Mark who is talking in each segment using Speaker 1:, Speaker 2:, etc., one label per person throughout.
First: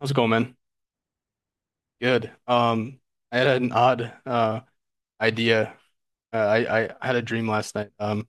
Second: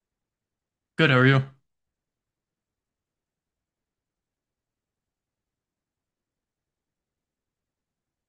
Speaker 1: How's it going, man?
Speaker 2: Good, how are you?
Speaker 1: Good. I had an odd idea. I had a dream last night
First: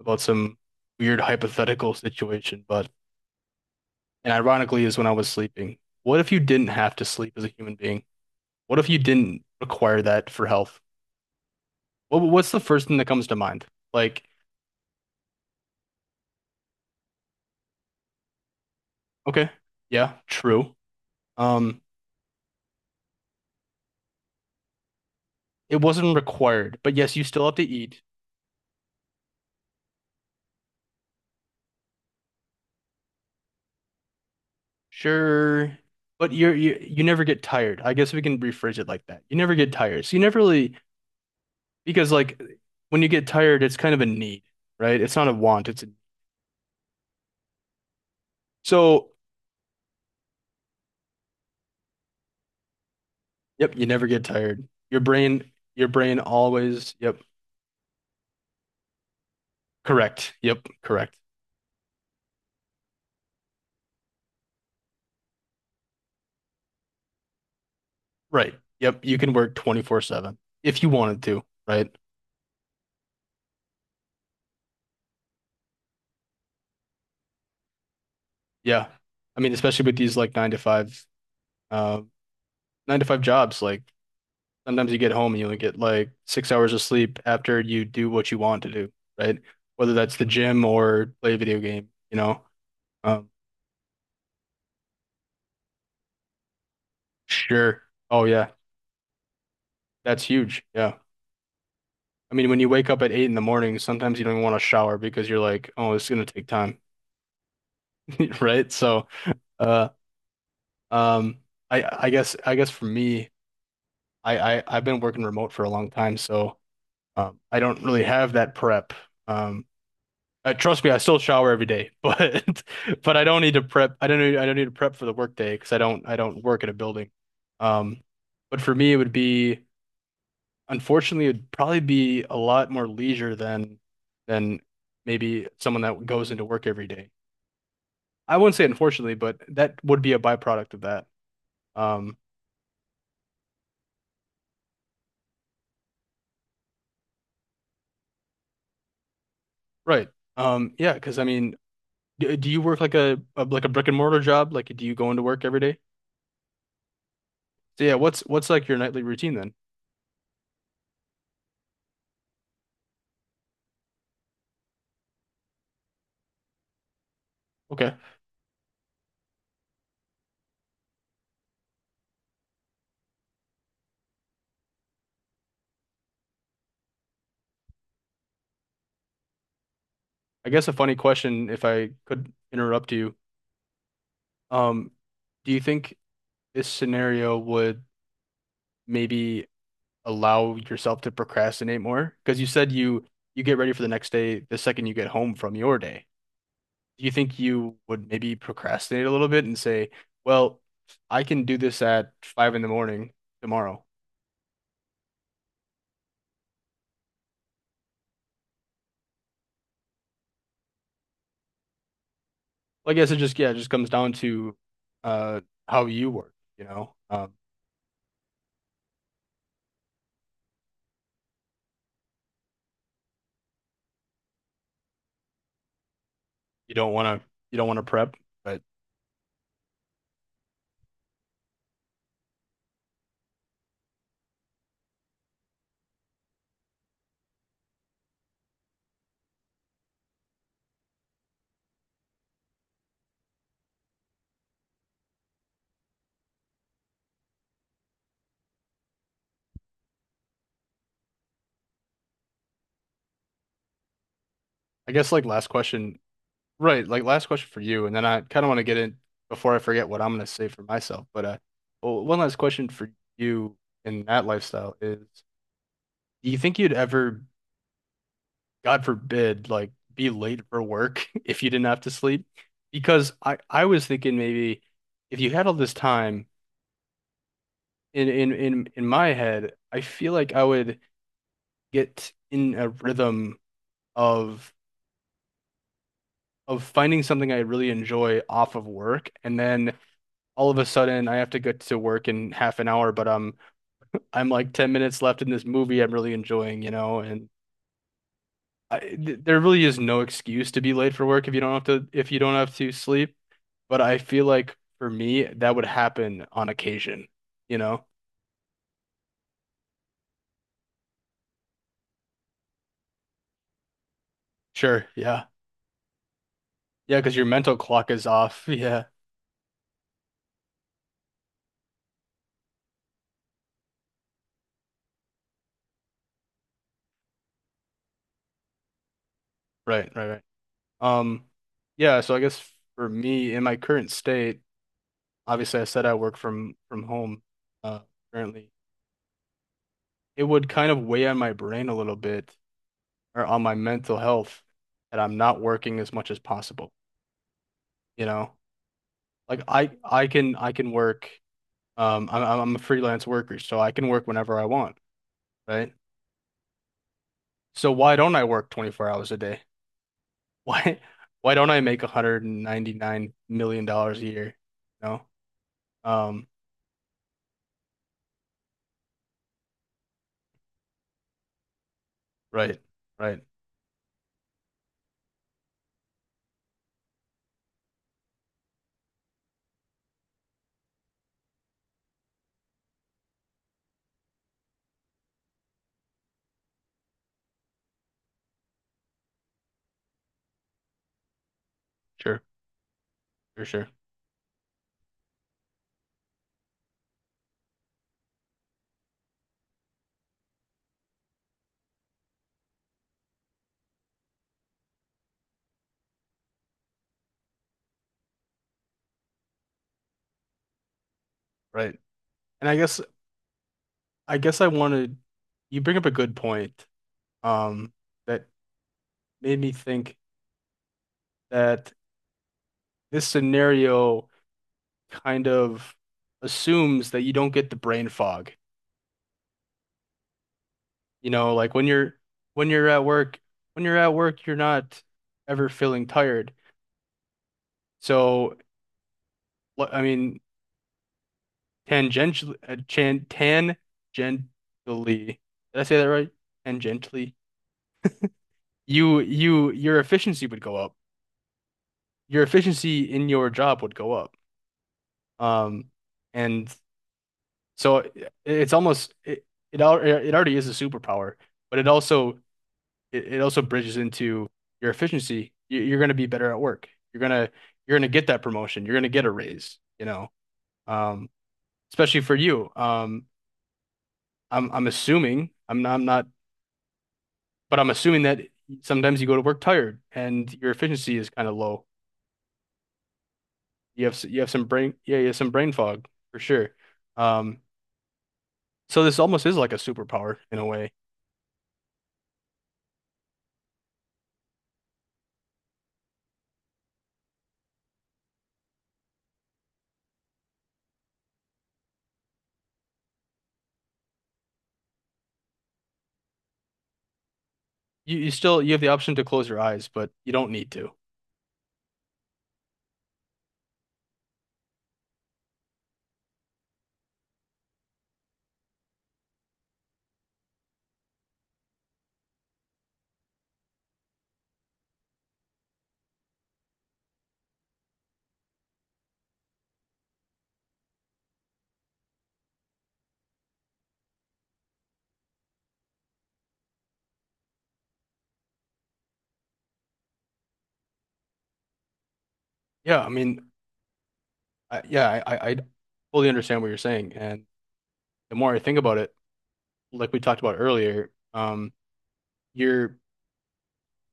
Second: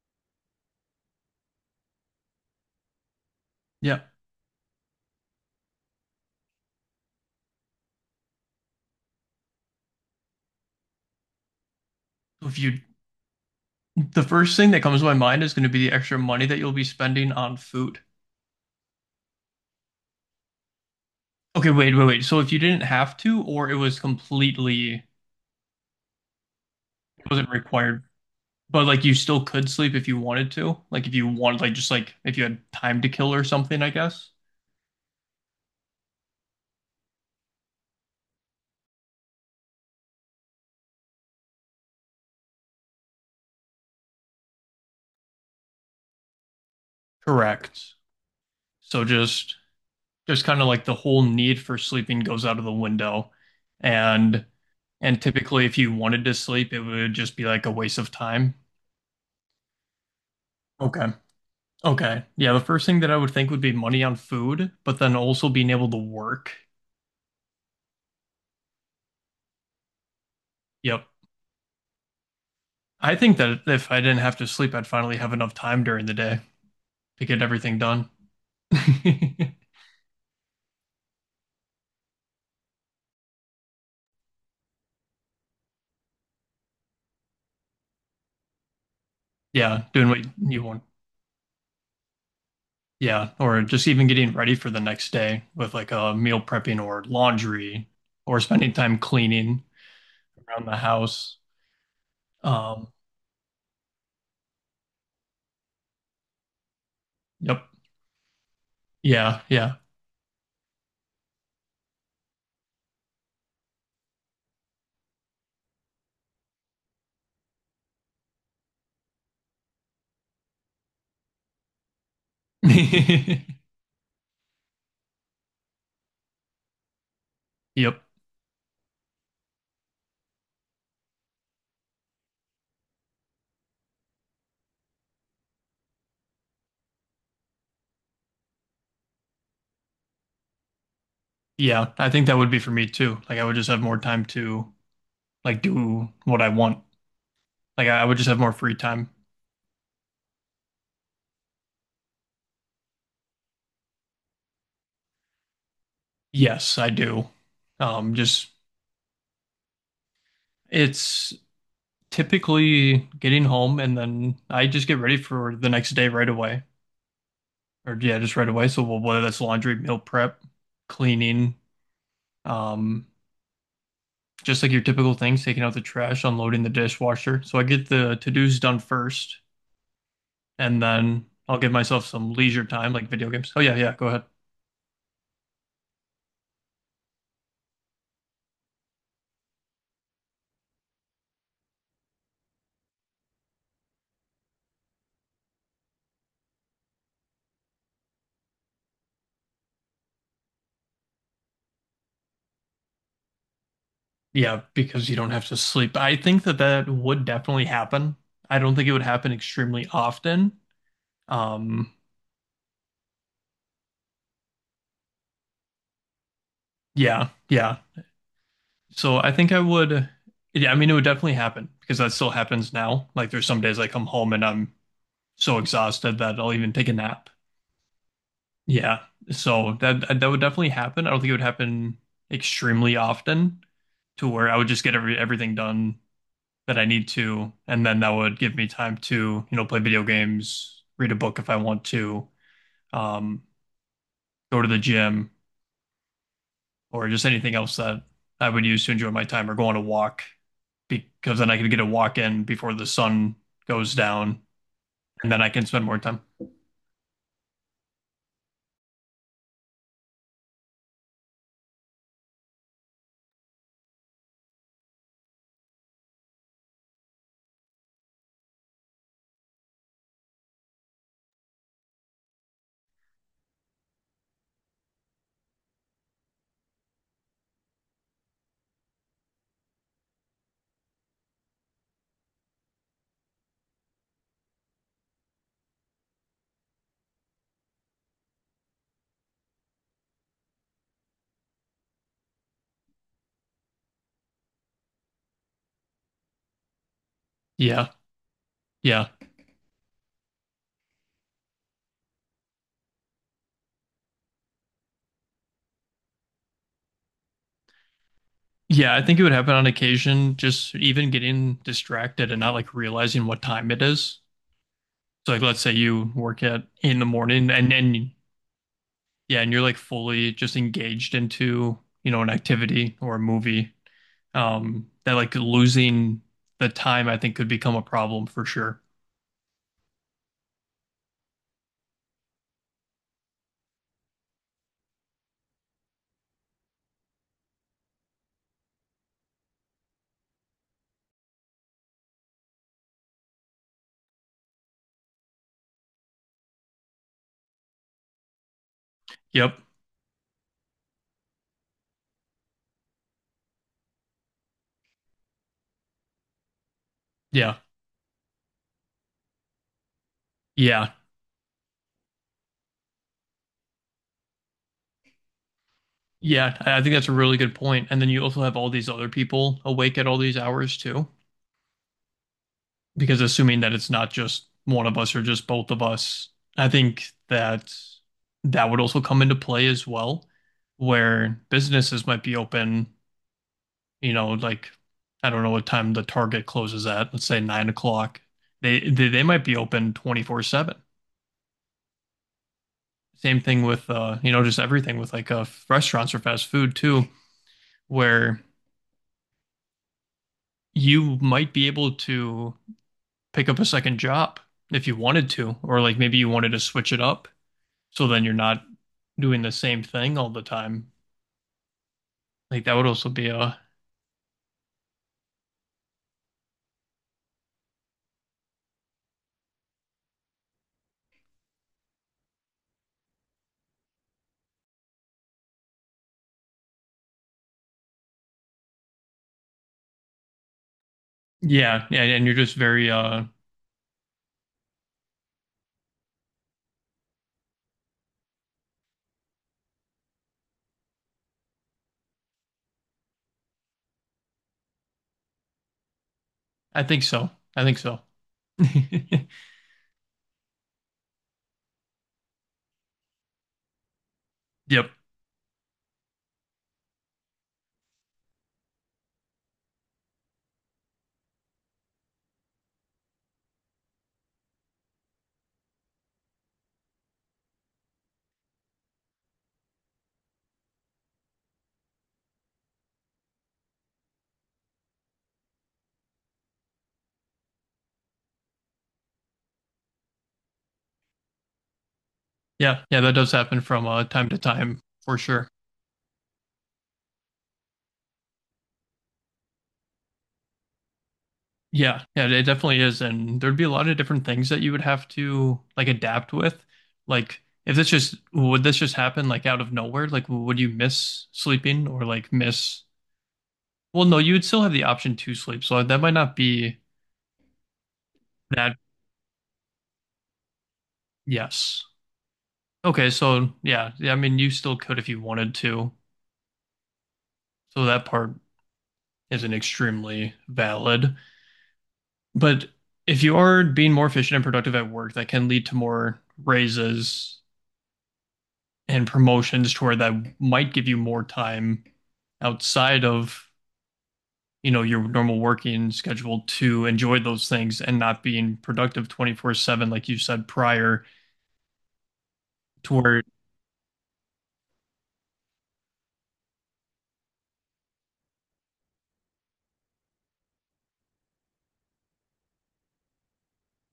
Speaker 1: about some weird hypothetical situation, but
Speaker 2: Yeah.
Speaker 1: and ironically is when I was sleeping. What if you didn't have to sleep as a human being? What if you didn't require that for health? What
Speaker 2: So
Speaker 1: what's
Speaker 2: if
Speaker 1: the
Speaker 2: you,
Speaker 1: first thing that comes to mind?
Speaker 2: the
Speaker 1: Like,
Speaker 2: first thing that comes to my mind is going to be the extra money that you'll be spending on food.
Speaker 1: okay, yeah, true.
Speaker 2: Okay,
Speaker 1: Um,
Speaker 2: wait, wait, wait. So if you didn't have to, or it was completely, it
Speaker 1: it wasn't required, but yes, you still
Speaker 2: wasn't
Speaker 1: have to eat.
Speaker 2: required, but like you still could sleep if you wanted to, like if you wanted, like just like if you had time to kill or something, I guess.
Speaker 1: Sure, but you never get tired. I guess we can rephrase it like that. You never get tired. So you never really. Because like when you get tired, it's kind of a need, right? It's not a want, it's a,
Speaker 2: Correct. So
Speaker 1: so,
Speaker 2: just kind of like the whole need for sleeping goes out of the window.
Speaker 1: yep, you never get
Speaker 2: And
Speaker 1: tired. Your
Speaker 2: and
Speaker 1: brain
Speaker 2: typically if
Speaker 1: your
Speaker 2: you
Speaker 1: brain
Speaker 2: wanted to sleep, it
Speaker 1: always,
Speaker 2: would
Speaker 1: yep,
Speaker 2: just be like a waste of time.
Speaker 1: correct. Yep,
Speaker 2: Okay.
Speaker 1: correct.
Speaker 2: Okay. Yeah, the first thing that I would think would be money on food, but then also being able to work.
Speaker 1: Right. Yep, you can work 24/7 if you
Speaker 2: Yep.
Speaker 1: wanted to, right?
Speaker 2: I think that if I didn't have to sleep, I'd finally have enough time during the day to get everything done.
Speaker 1: Yeah. I mean, especially with these like uh 9 to 5 jobs, like sometimes you get home and you only get like 6 hours of sleep after you do what you want to do, right?
Speaker 2: Yeah,
Speaker 1: Whether
Speaker 2: doing
Speaker 1: that's
Speaker 2: what
Speaker 1: the
Speaker 2: you
Speaker 1: gym
Speaker 2: want.
Speaker 1: or play a video game. Um,
Speaker 2: Yeah, or just even getting ready for the next day with like a meal prepping or
Speaker 1: sure.
Speaker 2: laundry
Speaker 1: Oh
Speaker 2: or
Speaker 1: yeah,
Speaker 2: spending time cleaning
Speaker 1: that's huge.
Speaker 2: around the
Speaker 1: Yeah.
Speaker 2: house.
Speaker 1: I mean, when you
Speaker 2: Um,
Speaker 1: wake up at 8 in the morning, sometimes you don't even want to shower because you're like, oh, it's gonna take time,
Speaker 2: yep.
Speaker 1: right? So,
Speaker 2: Yeah. Yeah.
Speaker 1: uh, um, I guess for me, I've been working remote for a long time, so I don't really have that prep. Um, Trust me, I still shower every day, but I don't need to prep. I don't need to prep for the workday because I don't work at a building. Um,
Speaker 2: Yep.
Speaker 1: but for me, it would be. Unfortunately, it'd probably be a lot more leisure than than maybe someone that goes into work every day. I wouldn't say unfortunately, but that would be a byproduct of that.
Speaker 2: Yeah. I
Speaker 1: Um,
Speaker 2: think that would be for me too. Like I would just have more time to like do what I want. Like I would just have more free time.
Speaker 1: right. Yeah, because I mean, do you work like a like a brick and mortar job? Like, do you go into work every day?
Speaker 2: Yes, I do.
Speaker 1: So yeah, what's
Speaker 2: Just
Speaker 1: like your nightly routine then?
Speaker 2: it's typically getting home and then I just get ready for the next day right away.
Speaker 1: Okay.
Speaker 2: Or yeah, just right away. So well, whether that's laundry, meal prep, cleaning, um, just like your typical things, taking out the trash, unloading the dishwasher. So I get the to-dos done first,
Speaker 1: I guess a
Speaker 2: and
Speaker 1: funny
Speaker 2: then
Speaker 1: question,
Speaker 2: I'll
Speaker 1: if
Speaker 2: give
Speaker 1: I
Speaker 2: myself
Speaker 1: could
Speaker 2: some leisure
Speaker 1: interrupt
Speaker 2: time, like
Speaker 1: you.
Speaker 2: video games. Oh yeah, yeah, go ahead.
Speaker 1: Um, do you think this scenario would maybe allow yourself to procrastinate more? Because you said you get ready for the next day the second you get home from your day. Do you think you would maybe procrastinate a little bit and say, well, I can do this at 5 in the morning tomorrow?
Speaker 2: Yeah, because you don't have to sleep. I think that that would definitely happen. I don't think it would happen extremely often. Um,
Speaker 1: Well, I guess it just yeah, it just comes down to uh how you work, you know.
Speaker 2: yeah, yeah. So I think I would, yeah, I mean, it would definitely happen because that still happens now. Like there's some days I come home and I'm so exhausted that I'll even
Speaker 1: You
Speaker 2: take
Speaker 1: don't
Speaker 2: a
Speaker 1: want to
Speaker 2: nap.
Speaker 1: you don't want to prep, but
Speaker 2: Yeah. So that that would definitely happen. I don't think it would happen extremely often to where I would just get every everything done that I need to, and then that would give me time to, play video games, read a book if I want to, um, go to the gym, or just anything else that I would use to enjoy my time or go on a walk because then I could get a walk in before the sun goes down
Speaker 1: I guess like
Speaker 2: and then
Speaker 1: last
Speaker 2: I can spend
Speaker 1: question,
Speaker 2: more time.
Speaker 1: right, like last question for you, and then I kind of want to get in before I forget what I'm going to say for myself. But well, one last question for you in that lifestyle is, do you think you'd ever, God forbid, like be late for work if you didn't have to sleep? Because I was thinking maybe if you had all this time in my head, I feel like I would get in a rhythm of of finding something I really enjoy off of work, and then all of a sudden I have to get to work in half an hour, but I'm like 10 minutes left in this movie I'm really enjoying, and
Speaker 2: Yeah.
Speaker 1: I,
Speaker 2: Yeah.
Speaker 1: th there really is no excuse to be late for work if you don't have to if you don't have to sleep. But I feel like for me that would happen on occasion, you know?
Speaker 2: Yeah, I think it would happen on occasion, just even getting distracted and not like realizing what time it is.
Speaker 1: Sure, yeah.
Speaker 2: So like let's say you work at
Speaker 1: Yeah,
Speaker 2: in the
Speaker 1: because your
Speaker 2: morning
Speaker 1: mental
Speaker 2: and
Speaker 1: clock is
Speaker 2: then
Speaker 1: off. Yeah.
Speaker 2: yeah, and you're like fully just engaged into, an activity or a movie. That like losing the time I think could become a problem for sure.
Speaker 1: Right, right, right. Um, yeah, so I guess for me in my current state, obviously I said I work from home uh currently. It would kind of weigh on my brain a little bit or on my mental health that I'm not working as much as possible. You know, like
Speaker 2: Yep.
Speaker 1: I can work. I'm a freelance worker, so I can work whenever I want, right?
Speaker 2: Yeah.
Speaker 1: So why don't I work 24 hours a day? Why
Speaker 2: Yeah.
Speaker 1: why don't I make $199 million a year? You know? Um,
Speaker 2: Yeah. I think that's a really good point. And then you also have all these other people awake at all these hours too,
Speaker 1: right, right,
Speaker 2: because assuming that it's not just one of us or just both of us, I think that that would also come into play as well, where businesses might be open, like I don't know what time the Target closes at, let's say 9 o'clock. They might be open 24/7.
Speaker 1: sure,
Speaker 2: Same
Speaker 1: sure,
Speaker 2: thing
Speaker 1: sure,
Speaker 2: with you know, just everything with like restaurants or fast food too, where you might be able to pick up a second job if you wanted to, or like maybe you wanted to switch it up. So then you're not doing the same thing all the time.
Speaker 1: right. And I
Speaker 2: Like that
Speaker 1: guess
Speaker 2: would also be a
Speaker 1: I guess I wanted you bring up a good point, um, that made me think that this scenario kind of assumes that you don't get the brain fog. You know, like
Speaker 2: yeah, yeah, and you're
Speaker 1: when
Speaker 2: just
Speaker 1: you're at
Speaker 2: very
Speaker 1: work, when you're at work, you're not ever feeling tired. So, I mean, tangentially, tangentially, did I say that right?
Speaker 2: I think
Speaker 1: Tangentially,
Speaker 2: so. I think so.
Speaker 1: your efficiency would go up. Your efficiency in your job would go up.
Speaker 2: Yep.
Speaker 1: Um, and so it, it's almost it it, al it already is a superpower, but it also bridges into your efficiency. You're going to be better at work. You're gonna get that promotion. You're gonna get a raise. You know, um, especially for you. I'm assuming I'm not, but I'm assuming that sometimes you go to work tired and your efficiency is kind of low.
Speaker 2: Yeah, yeah, that does happen from
Speaker 1: You
Speaker 2: time
Speaker 1: have
Speaker 2: to
Speaker 1: some brain
Speaker 2: time
Speaker 1: yeah you have
Speaker 2: for
Speaker 1: some
Speaker 2: sure.
Speaker 1: brain fog for sure. Um, so this almost is like a superpower in a way.
Speaker 2: Yeah, yeah, it definitely is. And there'd be a lot of different things that you would have to like adapt with. Like if this just would this just happen like out of nowhere? Like would you miss sleeping or like miss well, no, you would still have the option to sleep. So that might not be
Speaker 1: You still you have the
Speaker 2: that
Speaker 1: option to close your eyes, but you don't need to.
Speaker 2: yes. Okay, so yeah, yeah, I mean, you still could if you wanted to. So that part isn't extremely valid. But if you are being more efficient and productive at work, that can lead to more raises and promotions to where that might give you more time outside of, your normal working schedule to enjoy those things and not being productive 24/7, like you said prior,
Speaker 1: Yeah, I
Speaker 2: to where,
Speaker 1: mean, I, yeah, I fully understand what you're saying, and the more I think about it, like we talked about earlier, you're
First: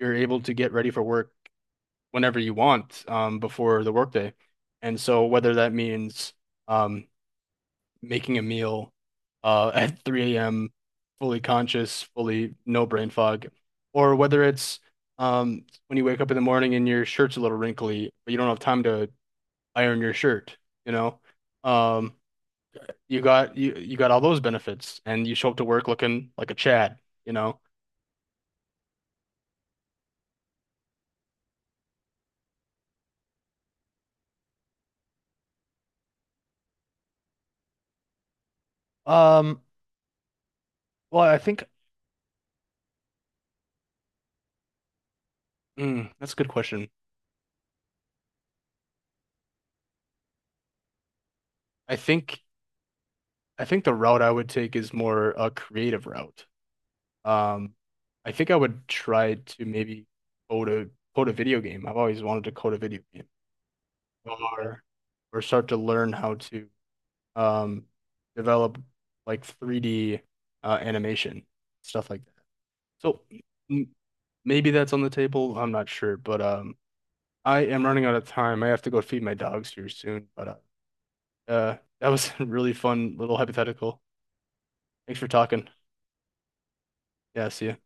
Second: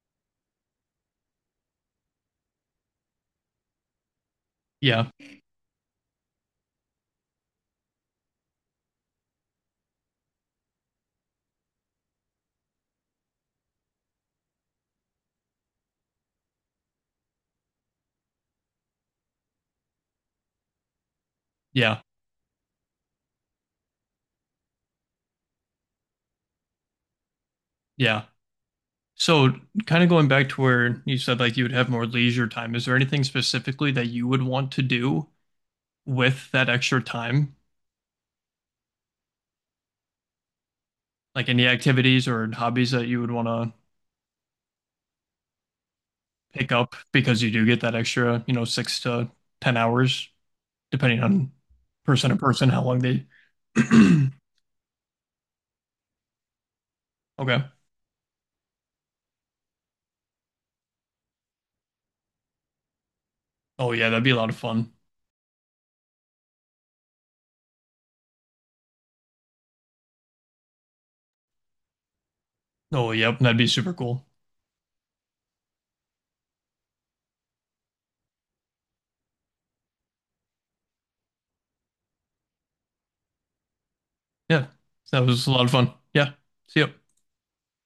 Speaker 1: you're able to get ready for work whenever you want, before the workday. And
Speaker 2: yeah,
Speaker 1: so whether that means um, making a meal at 3 a.m., fully conscious, fully no brain fog, or whether it's when you wake up in the morning and your shirt's a little wrinkly, but you don't have time to iron your shirt, you know?
Speaker 2: yeah,
Speaker 1: Um, you got all those benefits and you show up to work looking like a Chad, you know?
Speaker 2: yeah. So, kind of going back to where you said like you would have more leisure time, is there anything specifically that you would want to do with that extra time?
Speaker 1: Um, well, I
Speaker 2: Like
Speaker 1: think
Speaker 2: any activities or hobbies that you would want to
Speaker 1: that's a good
Speaker 2: pick
Speaker 1: question.
Speaker 2: up because you do get that extra, six to 10 hours, depending on
Speaker 1: I
Speaker 2: person to
Speaker 1: think
Speaker 2: person, how long they.
Speaker 1: I think the route I would take is more a creative route.
Speaker 2: Okay.
Speaker 1: Um, I think I would try to maybe code a code a video game. I've always wanted to code a video game
Speaker 2: Oh, yeah, that'd be a lot of
Speaker 1: or
Speaker 2: fun.
Speaker 1: or start to learn how to um develop like 3D animation stuff like that.
Speaker 2: Oh,
Speaker 1: So
Speaker 2: yep, that'd be
Speaker 1: m
Speaker 2: super cool.
Speaker 1: maybe that's on the table. I'm not sure, but I am running out of time. I have to go feed my dogs here soon, but that was a really fun little hypothetical.
Speaker 2: Yeah,
Speaker 1: Thanks
Speaker 2: that
Speaker 1: for
Speaker 2: was a lot
Speaker 1: talking.
Speaker 2: of fun. Yeah, see ya.
Speaker 1: Yeah, see you.